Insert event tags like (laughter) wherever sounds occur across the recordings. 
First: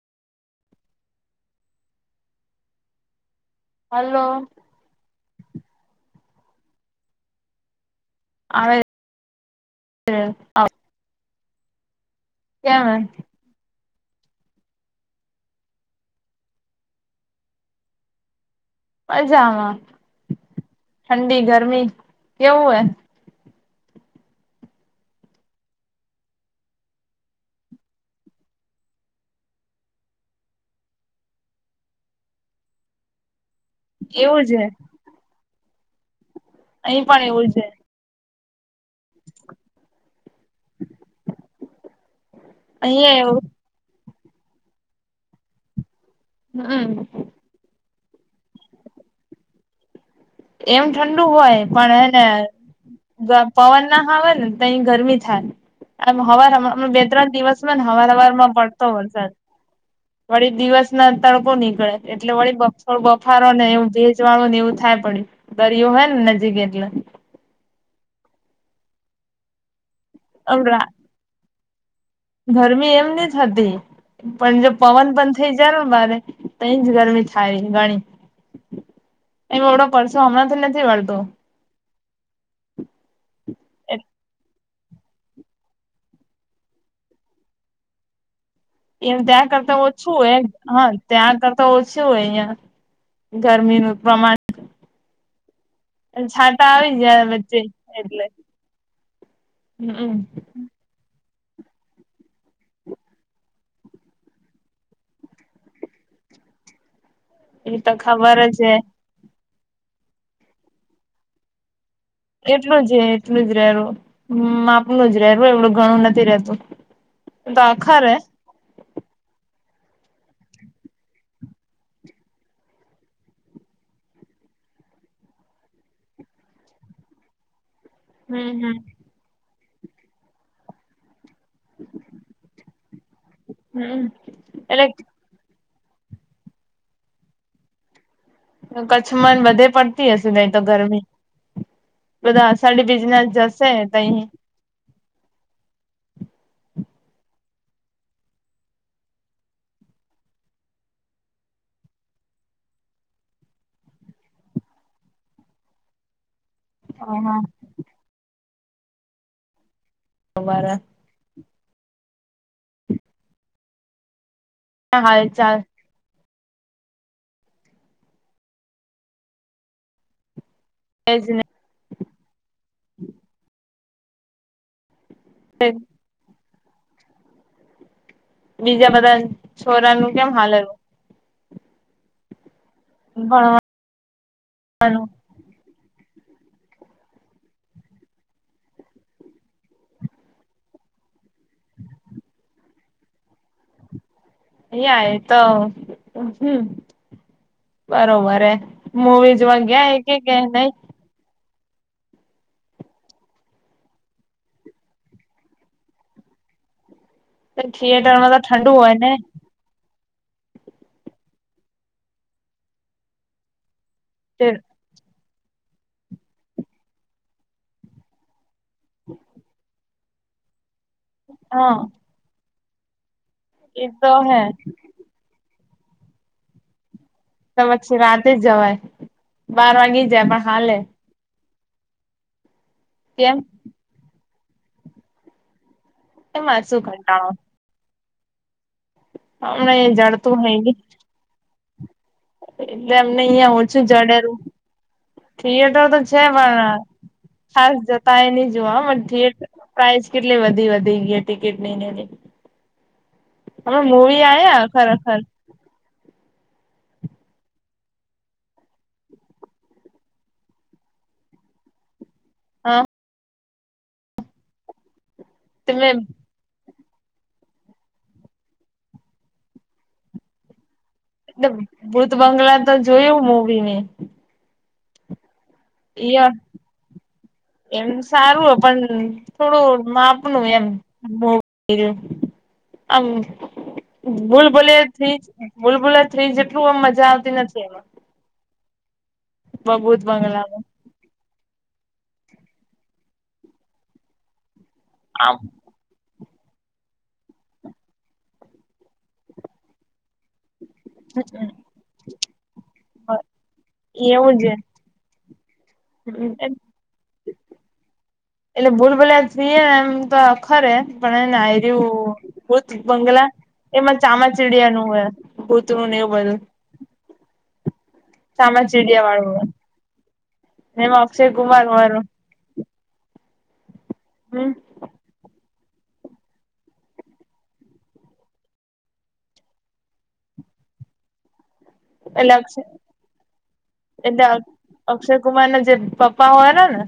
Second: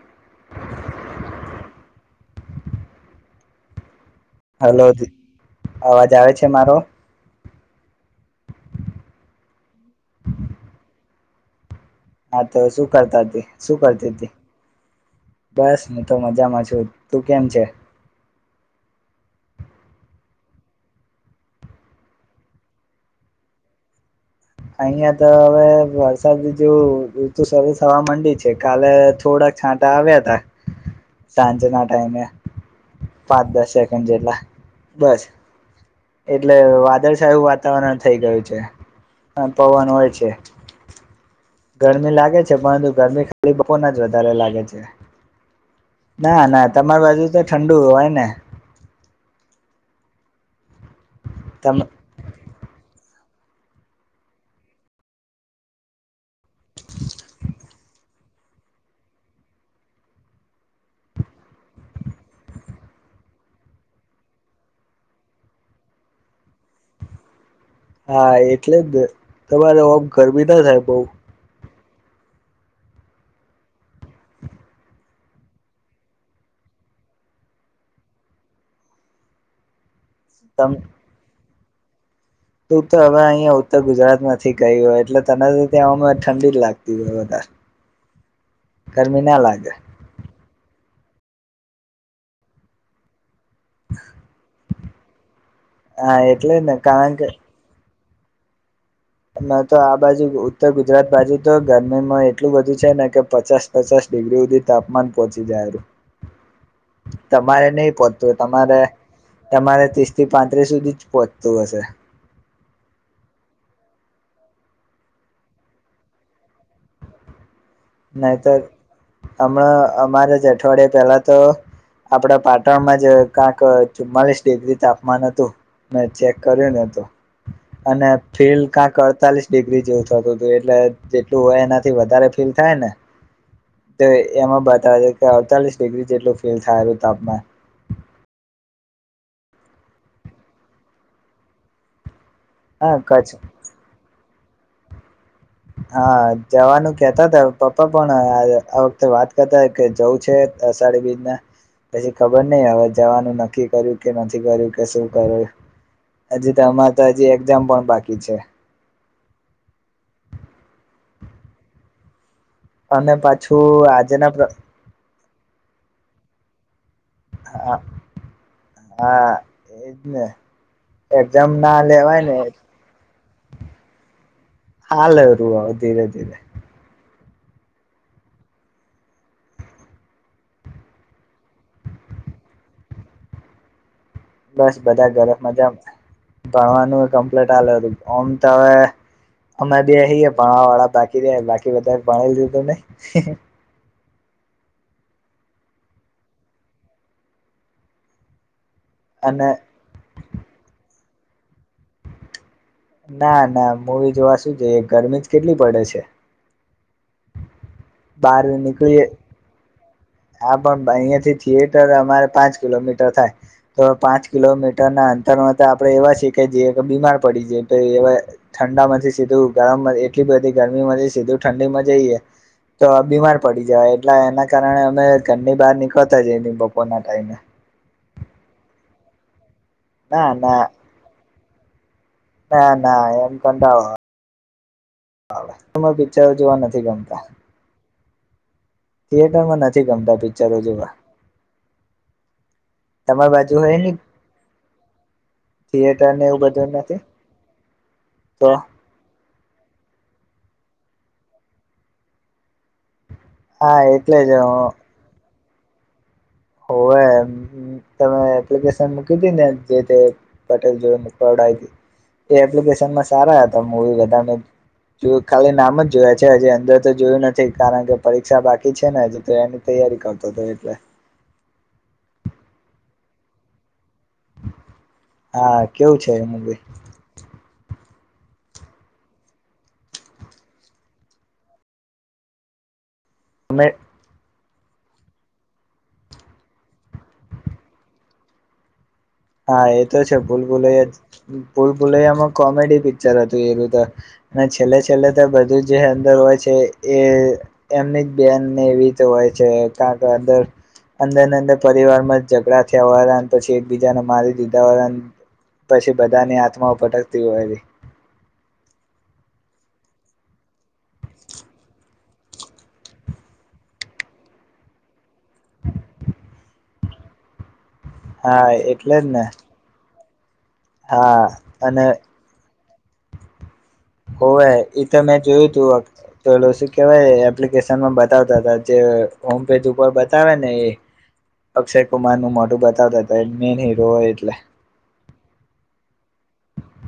(unintelligible) Hello hello અવાજ આવે છે મારો હવે હા તો શું કરતા હતી શું કરતા બસ હું તો મજામાં છું તું કેમ છે મજામાં ઠંડી ગરમી કેવું હોય અહિયાં તો હવે વરસાદ જેવું ઋતુ સરસ થવા માંડી છે કાલે થોડા છાટા આવ્યા હતા સાંજ ના ટાઈને પાંચ દસ સેકન્ડ હે જેટલા એવું જ હે બસ એટલે અહી પણ વાદળછાયું એવું જ હે વાતાવરણ થઈ ગયું છે પવન હોય છે હ ગરમી લાગે છે પરંતુ ગરમી ખાલી બહન જ વધારે લાગે છે ના ના હમ તમારી બાજુ તો ઠંડુ હોય ને એમ ઠંડુ હોય તમ પણ એને પવન ના આવે ને તો અહી ગરમી થાય ને હવાર બે ત્રણ દિવસ માં ને હવાર હવાર માં પડતો વરસાદ વળી દિવસ ના તડકો નીકળે એટલે વળી થો બફારો ને એવું ભેજ વાળો ને એવું થાય પડ્યું દરિયો હોય ને નજીક એટલે હા એટલે જ તમારે ગરમી આમ ના થાય બઉ ગરમી એમ ની હતી પણ જો પવન પણ થઈ જાય ને મારે તો એ જ ગરમી થાય ગણી એ બવડો કરશો હમણાં થી તમ નથી વળતો તું તો હવે અહીિયાંયા ઉત્તર ગુજરાત માંથી ગઈ હોય એટલે તને ત્યાં ઠંડી જ લાગતી હોય વધારે એમ ગરમી ના ત્યાં લાગે કરતા ઓછું હોય હા ત્યાં કરતા ઓછું હોય અહં ગરમી પ્રમાણ હા એટલે છાટા ને આવી જ કારણ વચ્ચે એટલે ના તો આ હમ બાજુ ઉત્તર ગુજરાત બાજુ તો ગરમીમાં એટલું બધું છે ને કે પચાસ પચાસ ડિગ્રી સુધી તાપમાન પહોંચી જાયું (unintelligible) તમારે એ તો નહી પોહતું ખબર જ છે તમારે તમારે ત્રીસ થી પાંત્રીસ સુધી જ પહોંચતું હશે એટલું જ એટલું જ રહેું માપનું જ રહેું એવડું ઘણું નથી રતું તો આખરે નહીતર હમણાં અમારા જ અઠવાડિયાયે પેલા તો આપડા પાટણમાં જ ક્યાંક ચુમ્માલીસ ડિગ્રી તાપમાન હતું મે ચેક કર્યો ને તો અને હમ ફીલ હમ કઅંક અડતાલીસ ડિગ્રી જેવું થતું હતું એટલે જેટલું હોય એનાથી વધારે ફીલ થાય હમ તો એમાં એટલે બતાવે છે કે અડતાલીસ ડિગ્રી જેટલું ફીલ થયેલું તાપમાન કચ્છમાં વધારેપડતી હશે નઈ તો ગરમી બધા સાડી હા બિઝનેસ કચ્છ જશે તોહી હા જવાનું કેતા હતા પપ્પા પણ આ વખતે વાત કરતા કે જવું છે સાડી બીજને પછી ખબર નહી હવે જવાનું નક્કી કર્યું કે નથી કર્યું કે શું કર્યું હજી તો અરે તો હજી હા. એક્ઝામ પણ બાકી છે બવારા અને પાછું આજેના હાલ ચાલ હા હા એજ ને એજ ને એક્ઝામ ના લેવાય ને હા લવ રુવા ધીરે ધીરે બીજા બધા છોરાનું કેમ હાલનુંું બ બસ બધા ઘરે મજા ભણવાનું કમ્પ્લીટ ચાલે ઓમ તો હવે અમે બી ભણવા વાળા બાકી રહે બાકી બધા ભણી લીધું નહી એ તો હમ બરોબર મુવી અને જોવા ગયા હ કે નહી ના ના મૂવી જોવા શું જઈએ ગરમી જ કેટલી પડે છે થિયેટરમાં તો બહાર ઠંડુ હોય નીકળીએ ને હા પણ અહિયાં થી થિયેટર અમારે પાંચ કિલોમીટર થાય તો પાંચ કિલોમીટરનાંત તારમાં આપણે એવા છીએ કે જે બીમાર પડી છેાય એ ઠંડામાંથી સીધું ગરમ એટલી બધી ગર સીધું ઠંડી હા માં જઈએ તો આ બીમાર પડી એ જવાય તો એટલે હે એના કારણે અમે ઘરની બહાર નીકળતા જ બપોરના ટાઈમે તો પછ રાતે જ જવાય બાર વાગી જાય ના પણ ના હાલે હે ના ના એમ કેમ કતા માં પિક્ચર જોવા એમાં શું નથી ગમતા કંટાળો થિયેટર માં હમણાં નથી એ ગમતા જડતું પિક્ચરો હોય જોવા એટલે અમને તમારી બાજુ અહિયાં હોય ઓછું ને જડે થિયેટર તો છે ને એવું પણ બધું નથી ખાસ જતા એ નહી તો જોવા થિયેટર પ્રાઇઝ કેટલી વધી વધી ગયા ટિકિટ લઈને હા અમે એટલે મૂવી જ આ્યા ખરેખર હોવે તમે એપ્લિકેશન મૂકી હતી ને જે તે પટેલ જોડ એ હા એપ્લિકેશનમાં સારા હતા મુવી બધાને ખાલી નામ તમે જ જોયા છે અંદર જોયું નથી કારણ કે પરીક્ષા બાકી છે ને એની તૈયારી કરતો હતો એટલે ભૂત બંગલા તો જોયું મવીને હા કેવું છે એ યા મૂવી એમ સારું હો પણ થોડું માપનું એમ મોું હમ તમે બલ બુલબોલે થ્રી બૂલબુલે થ્રી જેટલું એમ મજા આવતી નથી એમાં હા એ તો ભૂત છે ભૂલ બંગલામાં ભૂલ ભૂલ ભુલૈયામાં કોમેડી પિક્ચર હતું એનું તો અને છેલ્લે છેલ્લે તો બધું જે અંદર હોય છે એ એમની જ બેનને એવી હોય છે ક કે અંદર અંદર ને અંદર પરિવારમાં ઝઘડા થયા હો પછી એકબીજાને મારી દીધા હોય‌ એ હ હોય એટલે ભૂલ ભોલ્યા ફ્રીએને એમ તો ખરે પણ એનેયર્યું ભુત બંગલા એમાં ચામાચિડિયા નું હો કૂતરું ને એવું બધું હા એટલે સામાજીડિયા જ ને વાળું એમ અક્ષય હા કુમાર અને વારૂ હો હ એ તો મેં જોયું શું પેલો શું કેહેવાય એપ્લિકેશન માં બતાવતા હતા જે હોમ પેજ ઉપર બતાવે ને એ (inaudible) અક્ષય કુમાર નું એટલે અક્ષ મોઢુ બતાવતા હતા એ મેન હીરો હોય એટલે અક્ષય કુમાર ના જે પપ્પા હોય ને ને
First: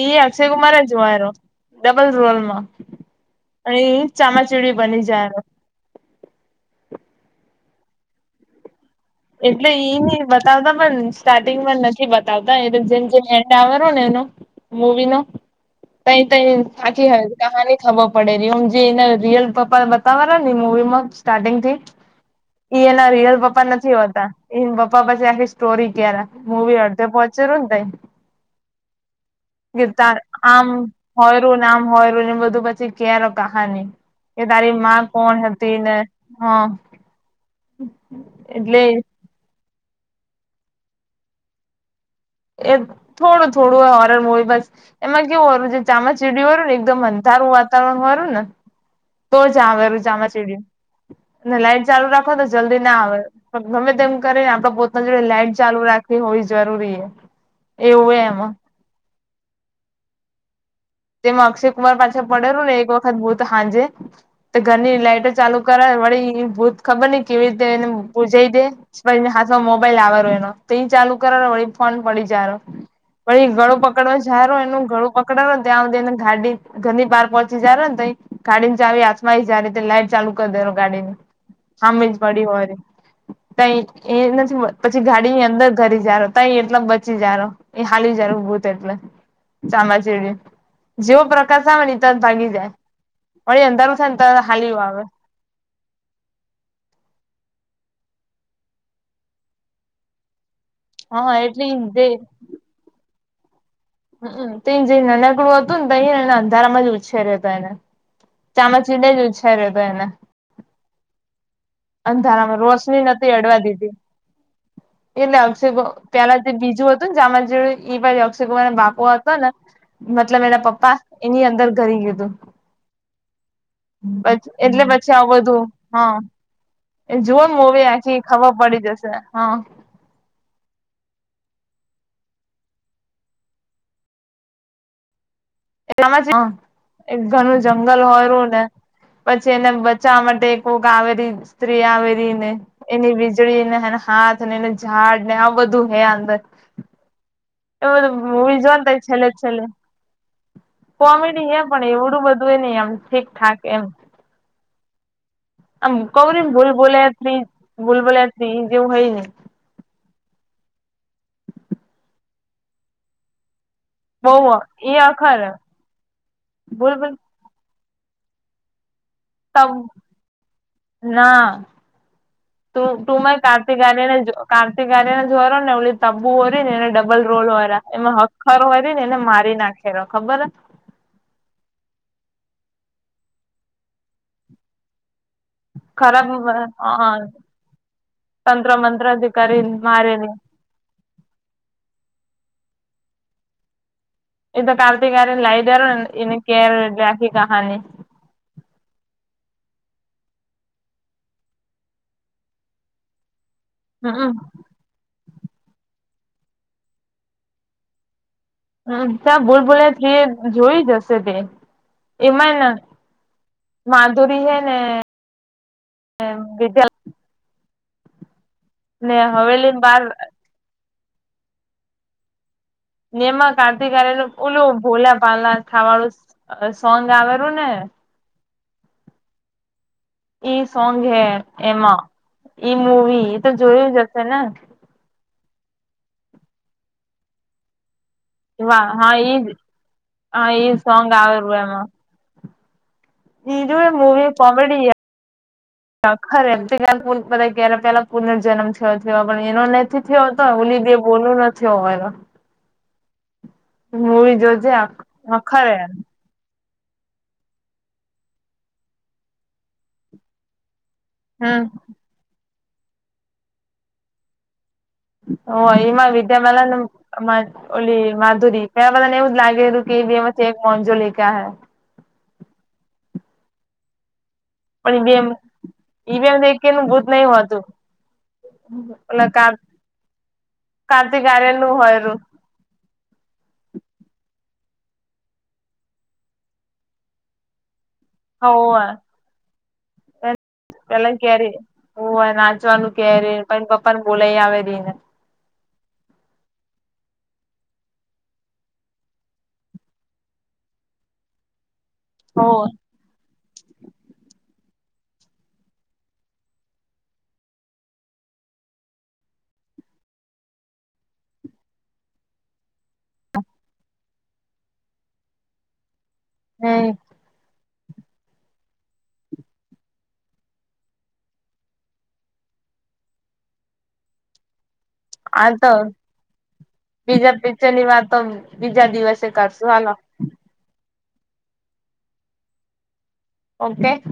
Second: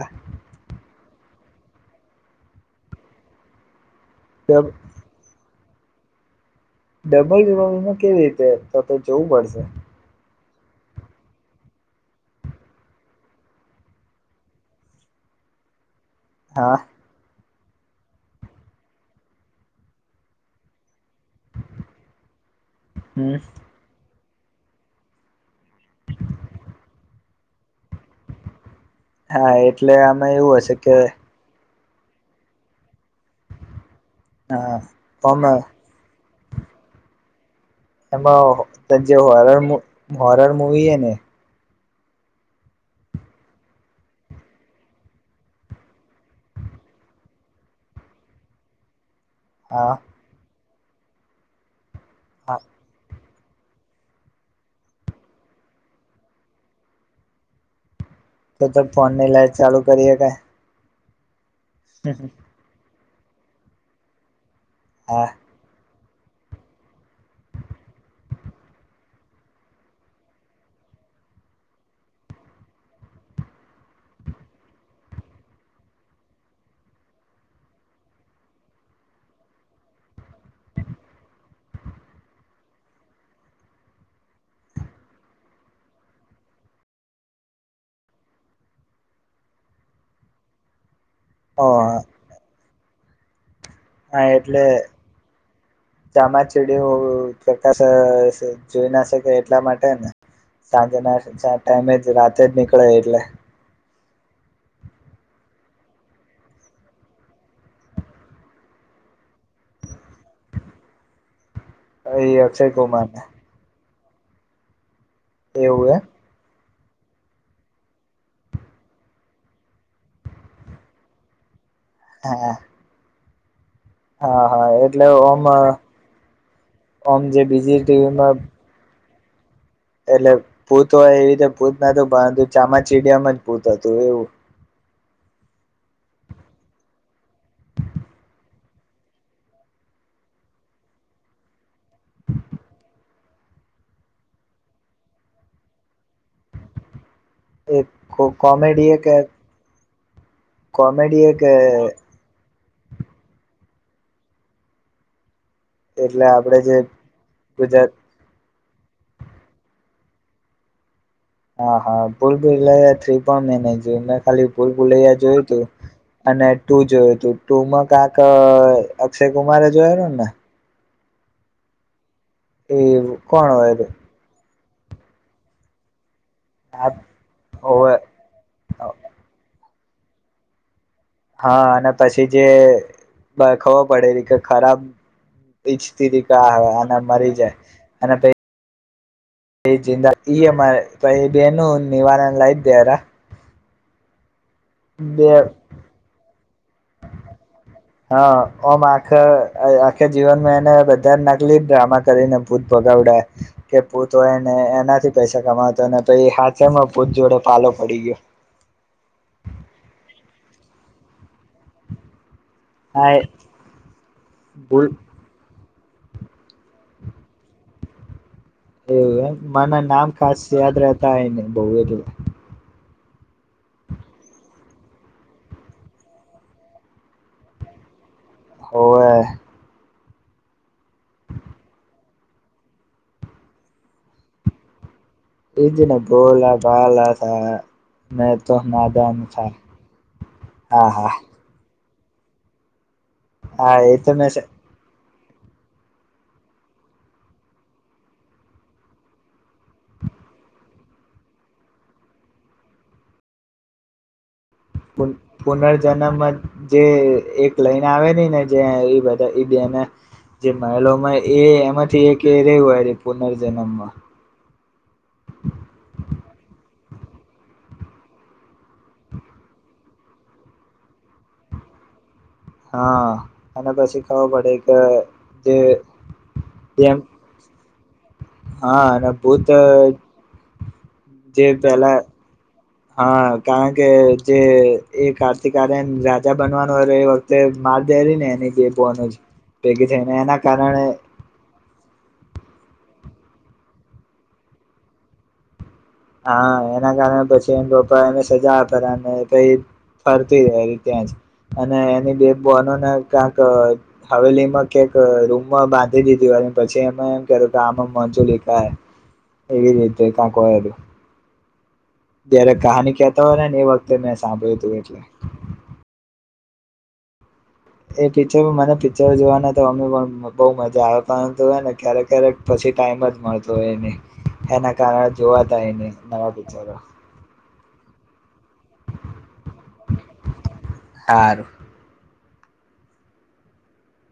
એ અક્ષય કુમાર જ મારો ડબલ રોલમાં અઈ ચમાચેડી બની જાય ડબલ રવામાં કેવી રીતે? તો તો જોવું પડશે એટલે એઈ ન બતાવતા પણ સ્ટાર્ટિંગમાં નથી બતાવતા એટલે જેમ જેમ એન્ડ આવેનો ને એનો મૂવી નો તઈ તઈ હા આખી હ કહાની ખબર પડે ર ઓમ જે એને રિયલ પપ્પાને બતાવાના ને મુવી માં સ્ટારિંગ થી ના હમ રિયલ પપ્પા ન એને પપા પછી આખી સ્ટોરી ક્યારે મવી અડધે પહોંચેું ને તઈ હા એટલે ગીતાર આમાં એવું આમ હશે કે હોય રુંને આમ હોય રું ને બધું પછી કાર કહાની કે તારી માં કોણ આમ હતી ને હા એટલે એમાં જે હોર હોરર મુવી હ ને એ થોડું થોડું ઓરર હોય બસ એમાં કેવું હો છે ચામચીડી હોરું ને એકદમ અંધા સારું વાતાવરણ વારું ને તો જ આવે હા એમ ચામાચીડી અને લાઈટ ચાલુ રાખો તો હા જલ્દી ના આવે ગમે તેમ કરી ને આપડ પોતના જોડે લાઈટ ચાલુ રાખવી હોવી જરૂરી એવું એ તો તો ફોન ની લાઈટ ચાલુ કરીએ કે તેમાં અક્ષય કુમાર પાછા પડેલું ને એક વખત ભૂત હાજે તો ઘરની હા લાઈઇટર ચાલુ કરાય વળી ભૂત ખબર નહ કેવી રીતે એને પુજાઈ દે પણ હાથમાં મોબાઈલ આવવારો એનો તો એ ચાલુ કર વળી ફોન પડી જાર પણ એ ગળું પકડવા જારો એનું ગળું પકડો ત્યાને ગાડી ગંધની પાર પહોંચી જ ને ત ગાડી ને ચાવી આસમા જ ર લાઈટ ચાલુ કરી દે ગાડીને હામે જ પડી હોય ત એ નથી પછી ગાડી ની અંદર ઘરી જારો ત એટલા બચી જાર એ હા બજારું ભૂત એટલે ચમાાચેડી જેવો ઓ પ્રકાશ આવે ને ત જ ભાગી જાય વળી અંધારું થાય ને હા તરત એટલે હાલ્યું આવે ચામાચીડિયું શ શ જોઈ ના શકે એટલા માટે ને સાંજે ના હા એટલી ટાઈમે જ રાતે જ નીકળે એટલે હમ તો જે નાનકડું હતું ને તોને એને અંધારામાં જ ઉછેર્યો હતો એને ચામચીડા લેજ ઉ છે રે તો એને એ અંધારામાં અક્ષય રોશની કુમાર ને નથી અડવા દીધી એટલે હશે એવું એ પેલા જે બીજ હતું જે પણ અક્ષય કુમાર બાપુ હતો ને મતલબ એના પપ્પા એની અંદર કરી ગીયુ હતુ હા પ હા હા એટલે પછી આવું ઓમ બધું હ એ ઓમ જે જોવાનું બીજી મોવે આખી ટીવીમાં ખબર પડી જશે હા એટલે ભૂત હોય એવી રીતે ભૂત નતું પરંતુ ચામાચીડયમ જ ભૂત હતું એવું એ એક ઘરનું જંગલ હોયું ને પછી એને બચાવવા માટે એક કોક આવેલી સ્ત્રી આવેલી ને એની વીજળી ને હે હાથ ને ઝાડ ને આ બધું હે અંદર એ એવ બધું મવી જો વાન કોમેડી થાય કે છેલ્લે છેલે કોમેડી હે પણ એવડું બધું નહી એમ ઠીકઠાક એમ આમ એટલે કવરીમ આપડે ભૂલ જે બોલ્યા ગુજરાત ભૂલ બોલ્યા જેવું હય ને હા હા ભૂલ ભલા થ્રી પણ મેને જો યુ મેં ખાલી બહુ ભૂલ એ ભૂલૈયા અખર જોયું હતું અને ટુ ભૂલ ભૂલ જોયું હતું ટુમાં ક્યાંક અક્ષય કુમારે જોયાેલો ને ના એ તું મા કોણ હોય કાર્તિક આર્યન જો કાર્તિક આાર્યને જોરો ને તબુ હોરી ને એને ડબલ રોલ હોવે એમાં હખર હોરી ને એને મારી નાખી ખે ખબર હા અને પછી જે ખબર પડેલી કે ખરાબ ઈચ્છતી હતી ખરાબ તારે મરી જાય તંત્ર મંત્ર થી કરી (inaudible) મારેલી એમ ભાઈ બહેનનું નિવાારણ લાયદ્યાર તો કાર્તિક આર્યન લઈદ્યાર હા ઓમ આખ જીવનમાં એને બધા નકલી ડ્રામા કરીને ભૂત ભગાવડાય કે ભૂત હમમ હોય ને એનાથી પૈસા કમાતો ને પછી હાથે માં છેમાં ભૂત જોડે પાલોો પડી ગયો હમ ત્યાં ભૂલ ભૂલે તે જોઈ જશે તે એમાં હા એ માધુરી હૈ ને (inaudible) ભૂલ ને એવું એમ હવેલી મના બાર નામ ખાસ યાદ રહેતા હોય ને બહ એટલે નેમાં કાર્તિક આર્યન ઓલું ભોલા પાલા ખાવાળું સોંગ આવેલું ને (inaudible) હોવે એ સોંગ હે એમાં ઈ મુવી એ તો જોયું જ હશે ને એજના બોલા ભલા સા મેં તો વાહ હા માદાન ઈજ થા ઈ હા સોંગ હા આવેલું એમાં હા બીજું એ તો મૂવી મેં કોમેડી છે ખર એમ (unintelligible) ક ક્યારે પેલા પુનર્જન્મ થયો થયો પણ એનો નથી થયો હતો બોલું નથી હોવા મુવી જો પુન પુનર્જન્મ જે એક લઈને આવેલી જે એ ડાયલોગ એ હમ એમાંથી એક એ રહ્યું પુનર્જન્મમાં (inaudible) હા એમાં વિદ્યાપાલન અને માધુરી એવું જ લાગેલું મોનજો લે ક હૈ હા અને પછી ખબર પડી પણ ઈવીમનું જેમ ભૂત નહીં હોતું હા અને ભૂત ઓલાકાર જે પેલા હા કારણ કે જે એ કાર્તિક આર્યન રાજા બનવાનું એ વખતે હોવે (inaudible) ભેગી થને એના કારણે પેલા કેરી હું નાચવાનું કેરી પ પપ્પા ને બોલા આવે રહી ને (inaudible) હા એના કારણે પછી એ પપ્પા એને સજા આપ્યા કરે ફરતી રહે એ ત્યાં જ અને એની બે હોવે બોનોને ક હવેલીમાં કક રૂમમાં બાંધી દીધી અને પછી એમાં એમ કર કે આમાં મજુ લી (inaudible) એવી રીતે કકું જયારે કહાની કેતો હોયને એ વખતે મેં સાંભળ્યું અતું એટલે. હમ. એ પિક્ચરો મને પિક્ચર જોવાના તો અમે પણ મ બૌ મજા આવે પરંતુ હને ક્યારેક ક્યારેક પછી. એ ટાઈમ જ મળતો હોય એને એના કારણે આ જોવાતા એને નવા પિક્ચરો. ચ્ચેની વાતતો બીજા દિવસે કરશુ હાલો. હારૂ. ઓમટેક.